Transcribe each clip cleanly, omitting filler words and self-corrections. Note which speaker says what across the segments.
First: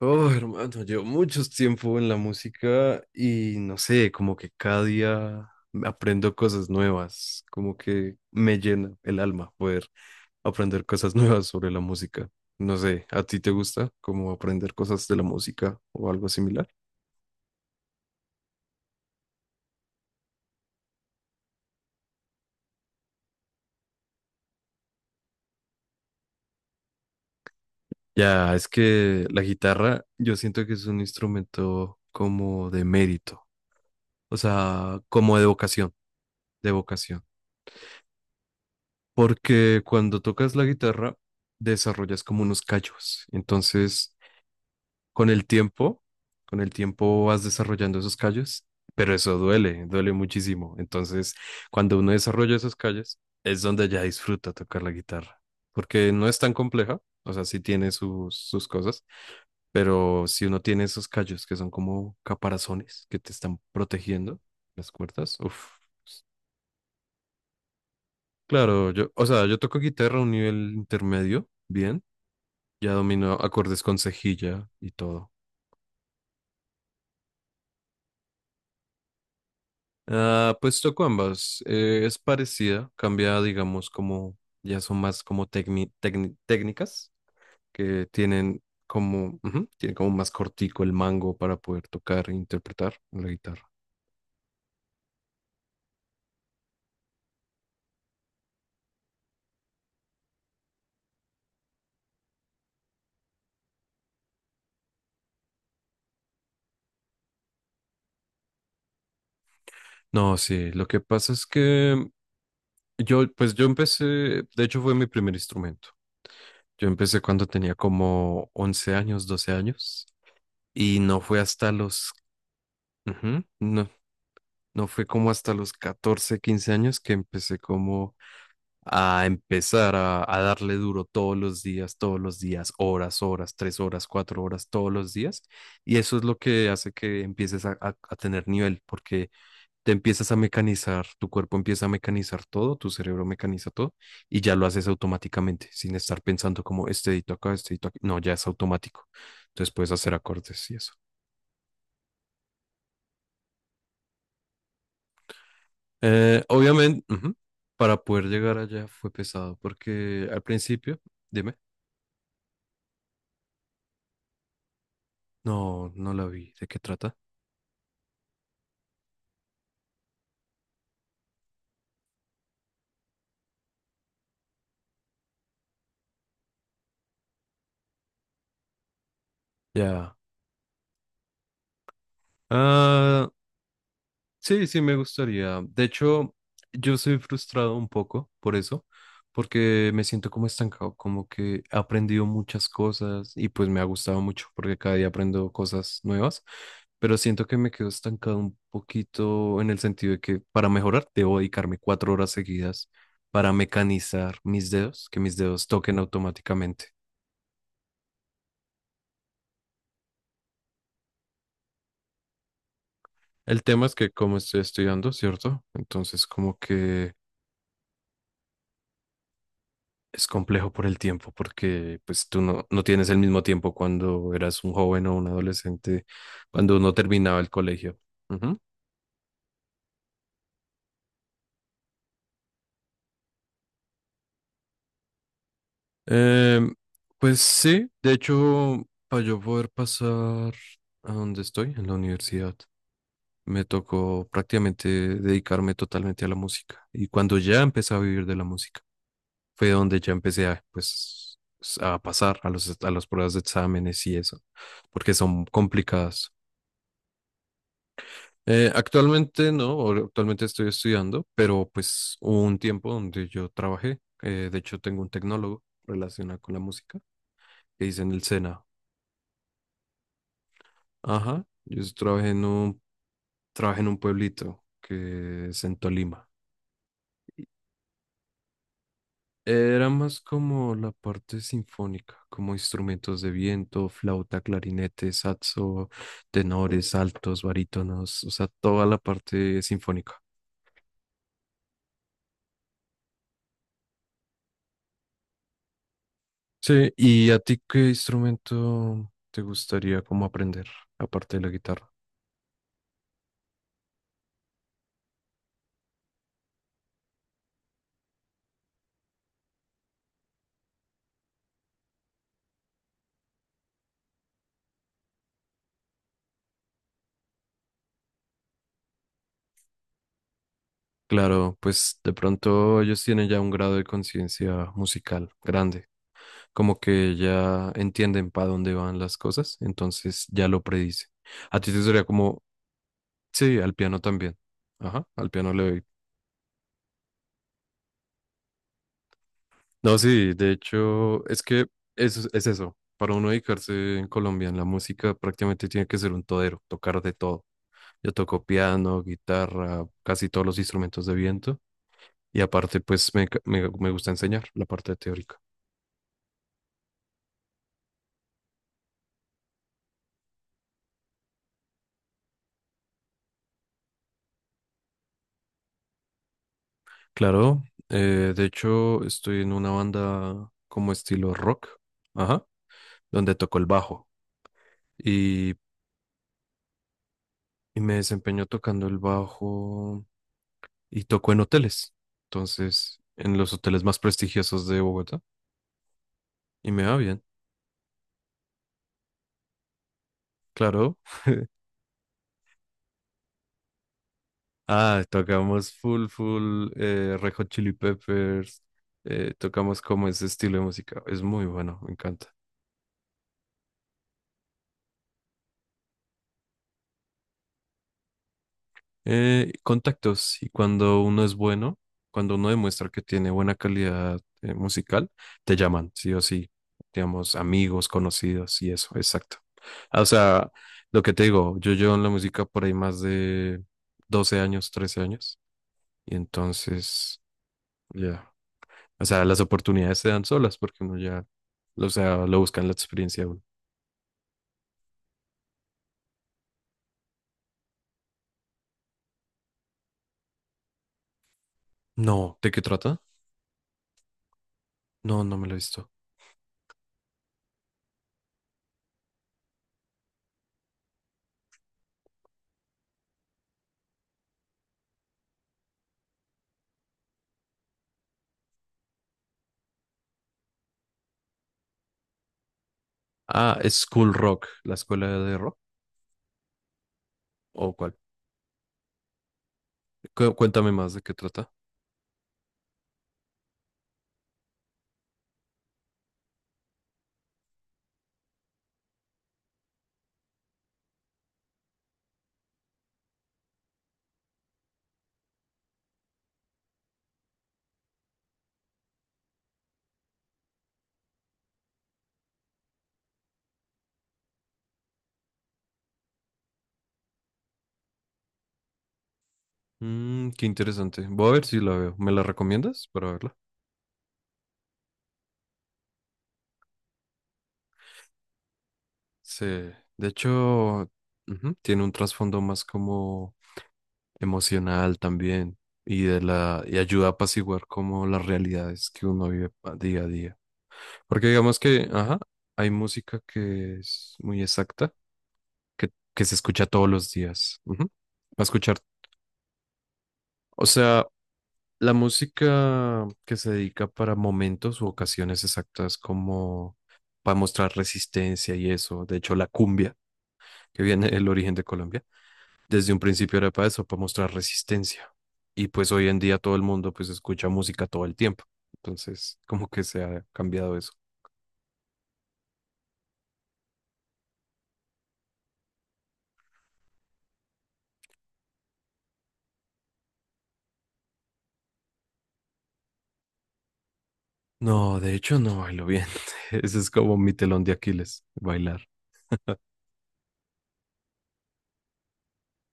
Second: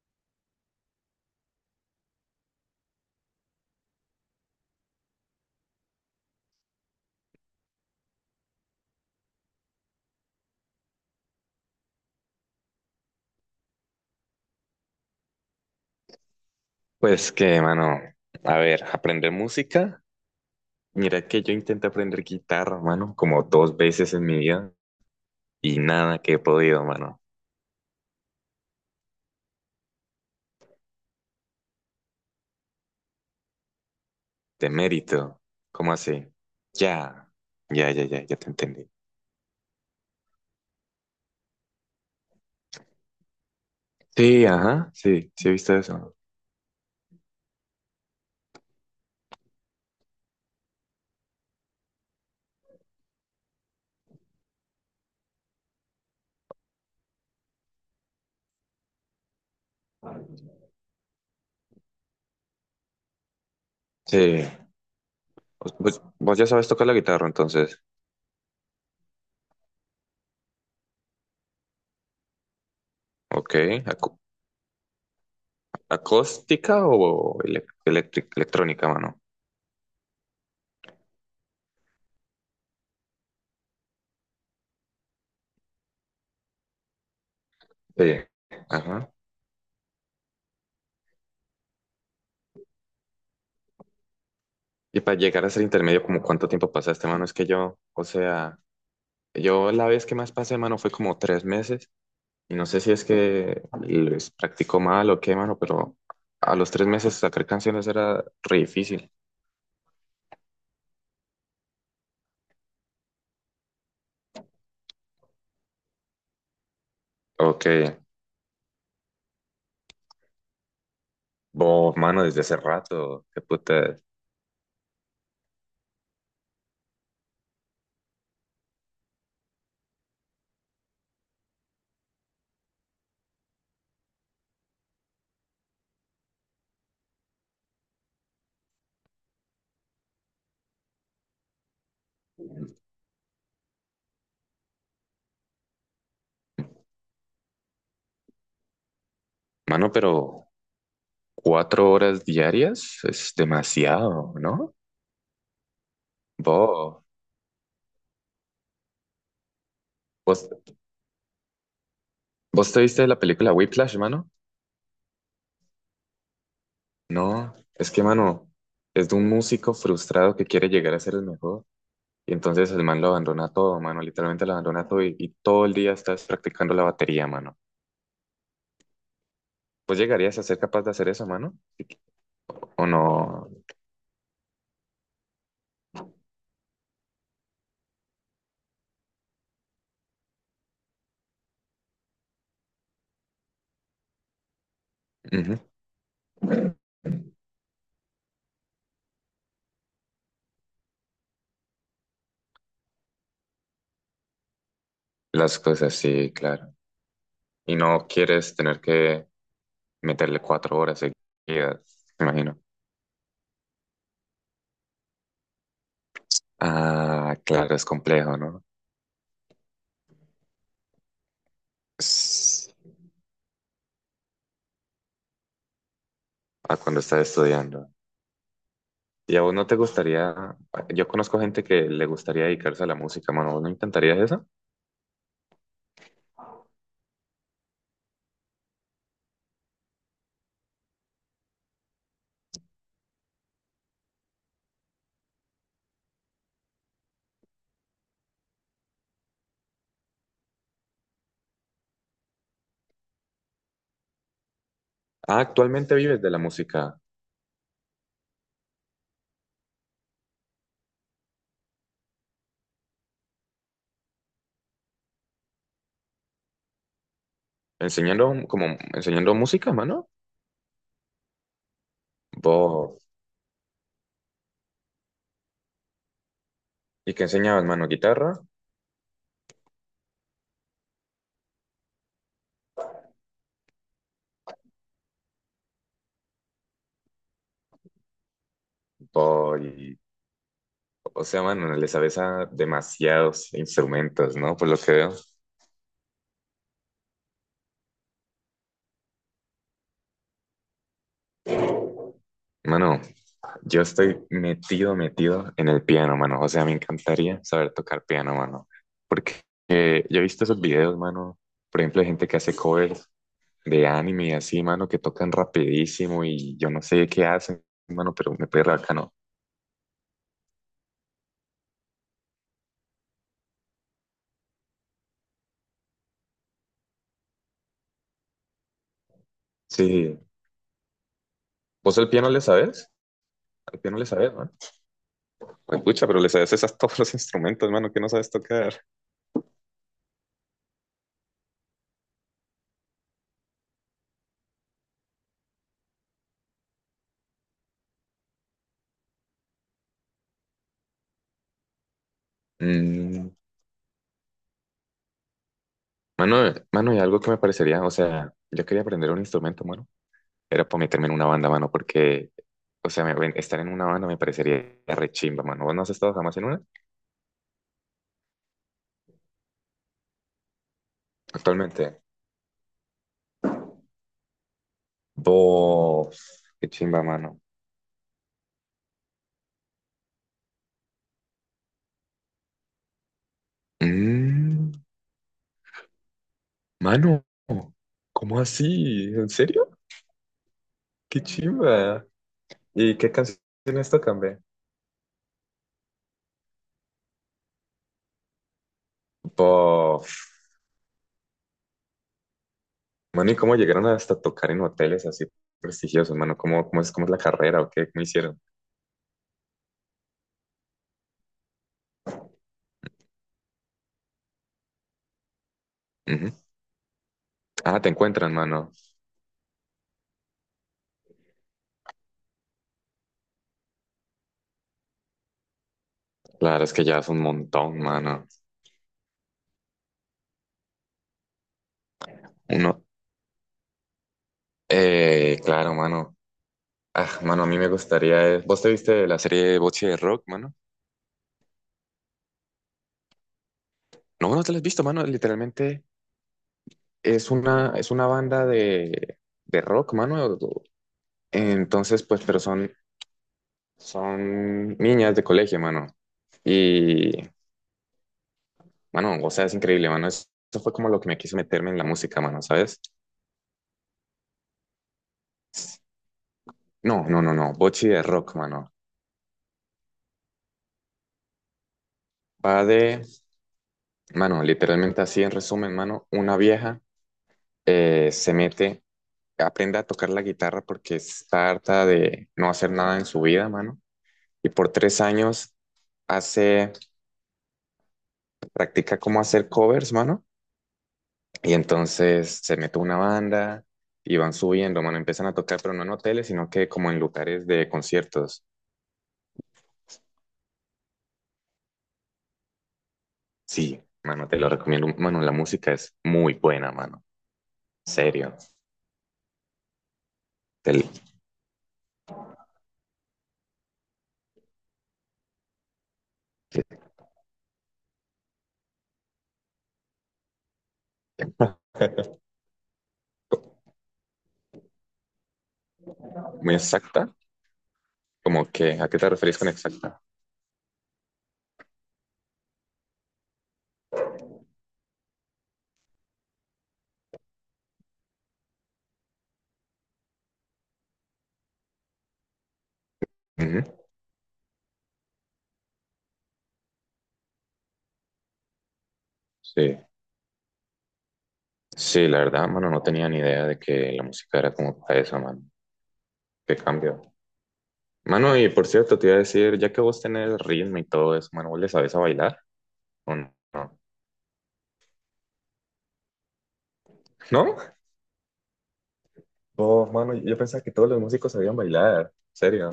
Speaker 1: Oh, hermano, llevo mucho tiempo en la música y no sé, como que cada día aprendo cosas nuevas, como que me llena el alma poder aprender cosas nuevas sobre la música. No sé, ¿a ti te gusta como aprender cosas de la música o algo similar?
Speaker 2: Pues que, mano, a ver, aprender música. Mira que yo intenté aprender guitarra, mano, como dos veces en mi vida y nada que he podido, mano.
Speaker 1: Ya, es que la guitarra yo siento que es un instrumento como de mérito, o
Speaker 2: De
Speaker 1: sea, como
Speaker 2: mérito.
Speaker 1: de vocación,
Speaker 2: ¿Cómo así?
Speaker 1: de vocación.
Speaker 2: Ya, ya, ya, ya, ya te entendí.
Speaker 1: Porque cuando tocas la guitarra, desarrollas como unos callos. Entonces,
Speaker 2: Sí, ajá,
Speaker 1: con
Speaker 2: sí,
Speaker 1: el
Speaker 2: sí, viste
Speaker 1: tiempo,
Speaker 2: eso.
Speaker 1: con el tiempo vas desarrollando esos callos, pero eso duele, duele muchísimo. Entonces, cuando uno desarrolla esos callos, es donde ya disfruta tocar la guitarra. Porque no es tan compleja, o sea, sí tiene sus cosas, pero si uno tiene esos callos que son como caparazones que te están
Speaker 2: Sí.
Speaker 1: protegiendo las cuerdas, uff.
Speaker 2: Pues, vos ya sabes tocar la guitarra, entonces.
Speaker 1: Claro, yo, o sea, yo toco guitarra a un nivel intermedio, bien. Ya domino
Speaker 2: Ok.
Speaker 1: acordes con
Speaker 2: acú-
Speaker 1: cejilla y todo.
Speaker 2: ¿Acústica o electrónica, mano?
Speaker 1: Ah, pues toco ambas. Es parecida, cambia, digamos, como ya son más como técnicas que
Speaker 2: Sí.
Speaker 1: tienen
Speaker 2: Ajá.
Speaker 1: como, tiene como más cortico el mango para poder tocar e interpretar la guitarra.
Speaker 2: Y para llegar a ser intermedio, ¿como cuánto tiempo pasaste, mano? Es que yo, o sea. Yo la vez que más pasé, mano, fue como 3 meses. Y no sé si es que les practicó mal o qué, mano, pero a los 3 meses sacar canciones era re difícil.
Speaker 1: No, sí, lo que pasa es que yo, pues yo empecé, de hecho fue mi primer instrumento. Yo empecé cuando
Speaker 2: Ok,
Speaker 1: tenía como 11 años, 12 años, y no fue hasta
Speaker 2: vos,
Speaker 1: los,
Speaker 2: mano, desde hace rato, qué
Speaker 1: no,
Speaker 2: puta.
Speaker 1: no fue como hasta los 14, 15 años, que empecé como a empezar a darle duro todos los días, horas, horas, 3 horas, 4 horas, todos los días. Y eso es lo que hace que empieces a tener nivel, porque te empiezas a mecanizar, tu cuerpo empieza a mecanizar todo, tu cerebro mecaniza todo y ya lo haces automáticamente, sin estar pensando como este dedito acá, este dedito aquí. No, ya es automático. Entonces
Speaker 2: Mano,
Speaker 1: puedes hacer
Speaker 2: pero
Speaker 1: acordes y eso.
Speaker 2: 4 horas diarias es demasiado, ¿no?
Speaker 1: Obviamente,
Speaker 2: Vos,
Speaker 1: para poder llegar allá fue pesado, porque al
Speaker 2: vos,
Speaker 1: principio, dime,
Speaker 2: vos te viste la película Whiplash, mano?
Speaker 1: no, no la vi, ¿de qué trata?
Speaker 2: No, es que, mano, es de un músico frustrado que quiere llegar a ser el mejor. Y entonces el man lo abandona todo, mano, literalmente lo abandona todo y todo el día estás practicando la batería, mano. ¿Pues
Speaker 1: Ya.
Speaker 2: llegarías a ser capaz de hacer eso, mano? Sí, ¿o
Speaker 1: Ah,
Speaker 2: no?
Speaker 1: sí, sí, me gustaría. De hecho, yo soy frustrado un poco por eso, porque me siento como estancado, como que he aprendido muchas cosas y pues me ha gustado mucho porque cada día aprendo
Speaker 2: Ujú.
Speaker 1: cosas nuevas, pero siento que me quedo estancado un poquito en el sentido de que para mejorar debo dedicarme 4 horas seguidas para mecanizar mis dedos, que mis
Speaker 2: Las
Speaker 1: dedos
Speaker 2: cosas,
Speaker 1: toquen
Speaker 2: sí, claro.
Speaker 1: automáticamente.
Speaker 2: Y no quieres tener que meterle 4 horas seguidas, me imagino.
Speaker 1: El tema es que como estoy estudiando, ¿cierto? Entonces como que
Speaker 2: Ah, claro, es complejo, ¿no?
Speaker 1: es complejo por el tiempo, porque pues tú no,
Speaker 2: Es-
Speaker 1: no tienes el mismo tiempo cuando eras un joven o un adolescente,
Speaker 2: A
Speaker 1: cuando uno
Speaker 2: cuando estás
Speaker 1: terminaba el
Speaker 2: estudiando.
Speaker 1: colegio. Ujú.
Speaker 2: ¿Y a vos no te gustaría? Yo conozco gente que le gustaría dedicarse a la música, mano. ¿Vos no intentarías eso?
Speaker 1: Em, pues sí, de hecho, para yo poder pasar a donde estoy, en la universidad, me tocó prácticamente dedicarme totalmente a la música. Y cuando ya empecé a vivir de la música, fue donde ya empecé a, pues, a pasar a los, a las pruebas de exámenes y eso, porque
Speaker 2: Ah,
Speaker 1: son
Speaker 2: actualmente vives de
Speaker 1: complicadas.
Speaker 2: la música.
Speaker 1: Actualmente no, actualmente estoy estudiando, pero pues hubo un tiempo donde yo trabajé. De hecho, tengo un tecnólogo relacionado con la música que hice en el
Speaker 2: Enseñando,
Speaker 1: SENA.
Speaker 2: como, enseñando música, mano.
Speaker 1: Ajá, yo
Speaker 2: Vos.
Speaker 1: trabajé en un pueblito que es en Tolima.
Speaker 2: ¿Y qué enseñabas, mano? ¿Guitarra?
Speaker 1: Era más como la parte sinfónica, como instrumentos de viento, flauta, clarinete, saxo, tenores, altos, barítonos, o sea, toda la
Speaker 2: Vos.
Speaker 1: parte sinfónica.
Speaker 2: O sea, mano, le sabes a demasiados instrumentos, ¿no? Por lo que veo.
Speaker 1: Sí, ¿y a ti qué instrumento te gustaría como aprender, aparte de la guitarra?
Speaker 2: Mano, yo estoy metido, metido en el piano, mano. O sea, me encantaría saber tocar piano, mano. Porque yo he visto esos videos, mano. Por ejemplo, de gente que hace covers de anime y así, mano, que tocan rapidísimo y yo no sé qué hacen, mano, pero me parece bacano.
Speaker 1: Claro, pues de pronto ellos tienen ya un grado de conciencia musical grande, como que ya entienden para dónde van las cosas,
Speaker 2: Sí.
Speaker 1: entonces ya lo predicen. A ti te
Speaker 2: ¿Vos
Speaker 1: sería
Speaker 2: al piano le
Speaker 1: como,
Speaker 2: sabes?
Speaker 1: sí, al
Speaker 2: Al piano
Speaker 1: piano
Speaker 2: le sabes.
Speaker 1: también. Ajá, al piano le
Speaker 2: Pues
Speaker 1: doy.
Speaker 2: pucha, pero le sabes esas a todos los instrumentos, mano, que no sabes tocar.
Speaker 1: No, sí, de hecho, es que eso es eso. Para uno dedicarse en Colombia en la música prácticamente tiene que ser un todero, tocar de todo. Yo toco piano, guitarra, casi todos los instrumentos de viento. Y aparte, pues me,
Speaker 2: Mm,
Speaker 1: me gusta enseñar la parte teórica.
Speaker 2: mano, y algo que me parecería, o sea, yo quería aprender un instrumento, mano, era para meterme en una banda, mano, porque, o sea, estar en una banda me parecería re chimba, mano. ¿Vos no has estado jamás en una?
Speaker 1: Claro, de hecho, estoy en una banda como estilo rock,
Speaker 2: Actualmente.
Speaker 1: ajá, donde toco el bajo. Y,
Speaker 2: Vos, qué chimba, mano.
Speaker 1: y me desempeño tocando el bajo y toco en hoteles. Entonces, en los hoteles más prestigiosos
Speaker 2: Mm,
Speaker 1: de Bogotá. Y me va bien.
Speaker 2: mano, ¿cómo así? ¿En serio?
Speaker 1: Claro,
Speaker 2: Qué chimba. ¿Y qué canciones tocan, ve?
Speaker 1: Tocamos full, full, Red Hot Chili Peppers, tocamos como ese estilo de música. Es muy bueno, me encanta.
Speaker 2: Mano, ¿y cómo llegaron hasta tocar en hoteles así prestigiosos, mano? ¿Cómo es la carrera o qué? ¿Cómo hicieron?
Speaker 1: Contactos, y cuando uno es bueno, cuando uno demuestra que tiene buena calidad, musical, te llaman, sí o
Speaker 2: Ujú.
Speaker 1: sí, digamos,
Speaker 2: Ah,
Speaker 1: amigos,
Speaker 2: te encuentran,
Speaker 1: conocidos y
Speaker 2: mano.
Speaker 1: eso, exacto. O sea, lo que te digo, yo llevo en la música por ahí más de 12 años, 13 años, y
Speaker 2: Claro, es que ya es
Speaker 1: entonces,
Speaker 2: un montón, mano.
Speaker 1: ya. O sea, las oportunidades se dan solas porque uno ya, o sea, lo busca en la
Speaker 2: Uno,
Speaker 1: experiencia de uno.
Speaker 2: claro, mano. Ah, mano, a mí me gustaría. ¿Vos te viste la serie Bocce de Rock, mano?
Speaker 1: No, ¿de qué trata?
Speaker 2: No, no te la has visto, mano.
Speaker 1: No, no me lo he
Speaker 2: Literalmente
Speaker 1: visto.
Speaker 2: es una banda de rock, mano. Entonces, pues, pero son niñas de colegio, mano. Y mano, o sea, es increíble, mano. Eso fue como lo que me quiso meterme en la música, mano, ¿sabes?
Speaker 1: Ah, es School Rock, la escuela de rock,
Speaker 2: No, no, no, no.
Speaker 1: ¿o
Speaker 2: Bochi
Speaker 1: cuál?
Speaker 2: de rock, mano.
Speaker 1: Cuéntame más de qué trata.
Speaker 2: Va de, mano, literalmente así en resumen, mano, una vieja se mete, aprende a tocar la guitarra porque está harta de no hacer nada en su vida, mano. Y por 3 años hace, practica cómo hacer covers, mano. Y entonces se mete una banda y van subiendo, mano. Empiezan a tocar, pero no en hoteles, sino que como en lugares de conciertos.
Speaker 1: Mm, qué interesante. Voy a ver si la veo. ¿Me la recomiendas para verla?
Speaker 2: Sí, mano, te lo recomiendo. Mano, la música es muy buena, mano. Serio.
Speaker 1: Sí, de
Speaker 2: Te-
Speaker 1: hecho, ujú, tiene un trasfondo más como emocional también y de la y ayuda a apaciguar como las realidades que uno vive día a día. Porque digamos que, ajá, hay música que es muy exacta, que se
Speaker 2: muy
Speaker 1: escucha todos
Speaker 2: exacta.
Speaker 1: los días. Va a
Speaker 2: Como
Speaker 1: escuchar,
Speaker 2: que, ¿a qué te referís con exacta?
Speaker 1: o sea, la música que se dedica para momentos u ocasiones exactas como para mostrar resistencia y eso. De hecho, la cumbia, que viene del origen de Colombia desde un principio era
Speaker 2: Ujú.
Speaker 1: para eso, para mostrar resistencia. Y pues hoy en día todo el mundo pues escucha música todo el tiempo. Entonces, como
Speaker 2: Sí.
Speaker 1: que se ha cambiado eso.
Speaker 2: Sí, la verdad, mano, no tenía ni idea de que la música era como para eso, mano. Qué cambio. Mano, y por cierto, te iba a decir, ya que vos tenés ritmo y todo eso, mano, ¿vos le sabés a bailar? ¿O no?
Speaker 1: No, de hecho no bailo bien. Ese es como mi
Speaker 2: ¿No?
Speaker 1: telón de Aquiles, bailar.
Speaker 2: Oh, mano, yo pensaba que todos los músicos sabían bailar. ¿Serio?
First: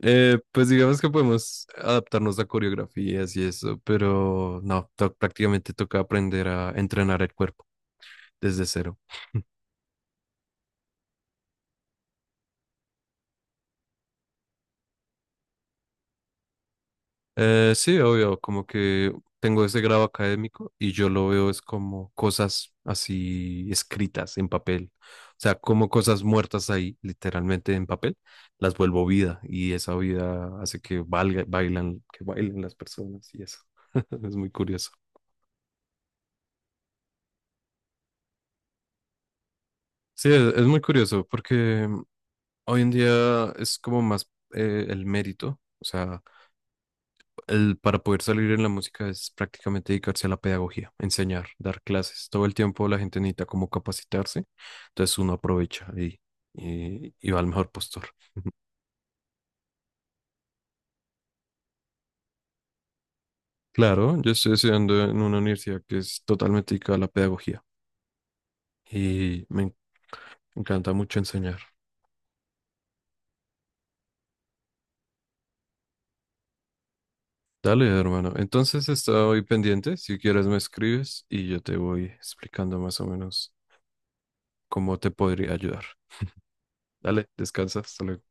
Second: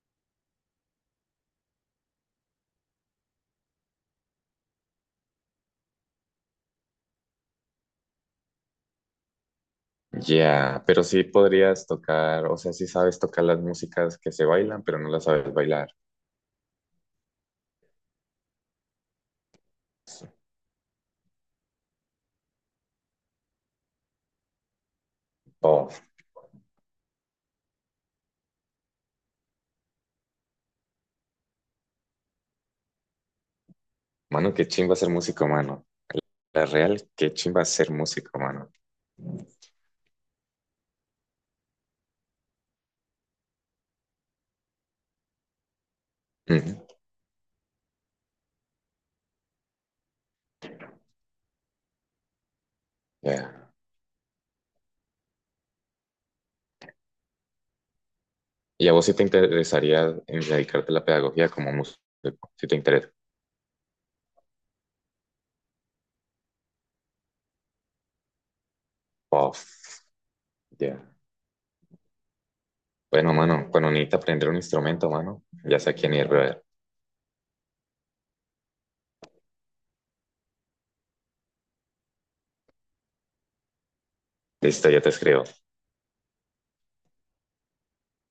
Speaker 1: Pues digamos que podemos adaptarnos a coreografías y eso, pero no, prácticamente toca aprender a entrenar el cuerpo desde cero.
Speaker 2: Ya, pero sí podrías tocar, o sea, sí sabes tocar las músicas que se bailan, pero no las sabes bailar.
Speaker 1: Sí, obvio, como que tengo ese grado académico y yo lo veo es como cosas así escritas en papel, o sea, como
Speaker 2: Oh,
Speaker 1: cosas muertas ahí, literalmente en papel, las vuelvo vida y esa vida hace que valga, bailan, que bailen las personas y eso. Es muy
Speaker 2: mano, qué
Speaker 1: curioso.
Speaker 2: chimba ser músico, mano. La real, qué chimba ser músico, mano.
Speaker 1: Sí, es muy curioso porque hoy en día es como más el mérito, o sea,
Speaker 2: Ujú,
Speaker 1: para poder salir en la música es prácticamente dedicarse a la pedagogía, enseñar, dar clases. Todo el tiempo la gente necesita como
Speaker 2: ya.
Speaker 1: capacitarse, entonces uno aprovecha y va al mejor postor.
Speaker 2: ¿Y a vos si te interesaría en dedicarte a la pedagogía como músico? Si te interesa.
Speaker 1: Claro, yo estoy estudiando en una universidad que es totalmente dedicada a la pedagogía y
Speaker 2: Oh,
Speaker 1: me encanta
Speaker 2: ya.
Speaker 1: mucho enseñar.
Speaker 2: Bueno, mano, cuando necesitas aprender un instrumento, mano, ya sé a quién ir, brother.
Speaker 1: Dale, hermano. Entonces estoy pendiente. Si quieres me escribes y yo te voy explicando más o menos
Speaker 2: Listo,
Speaker 1: cómo
Speaker 2: ya te
Speaker 1: te
Speaker 2: escribo.
Speaker 1: podría ayudar. Dale, descansa. Hasta luego.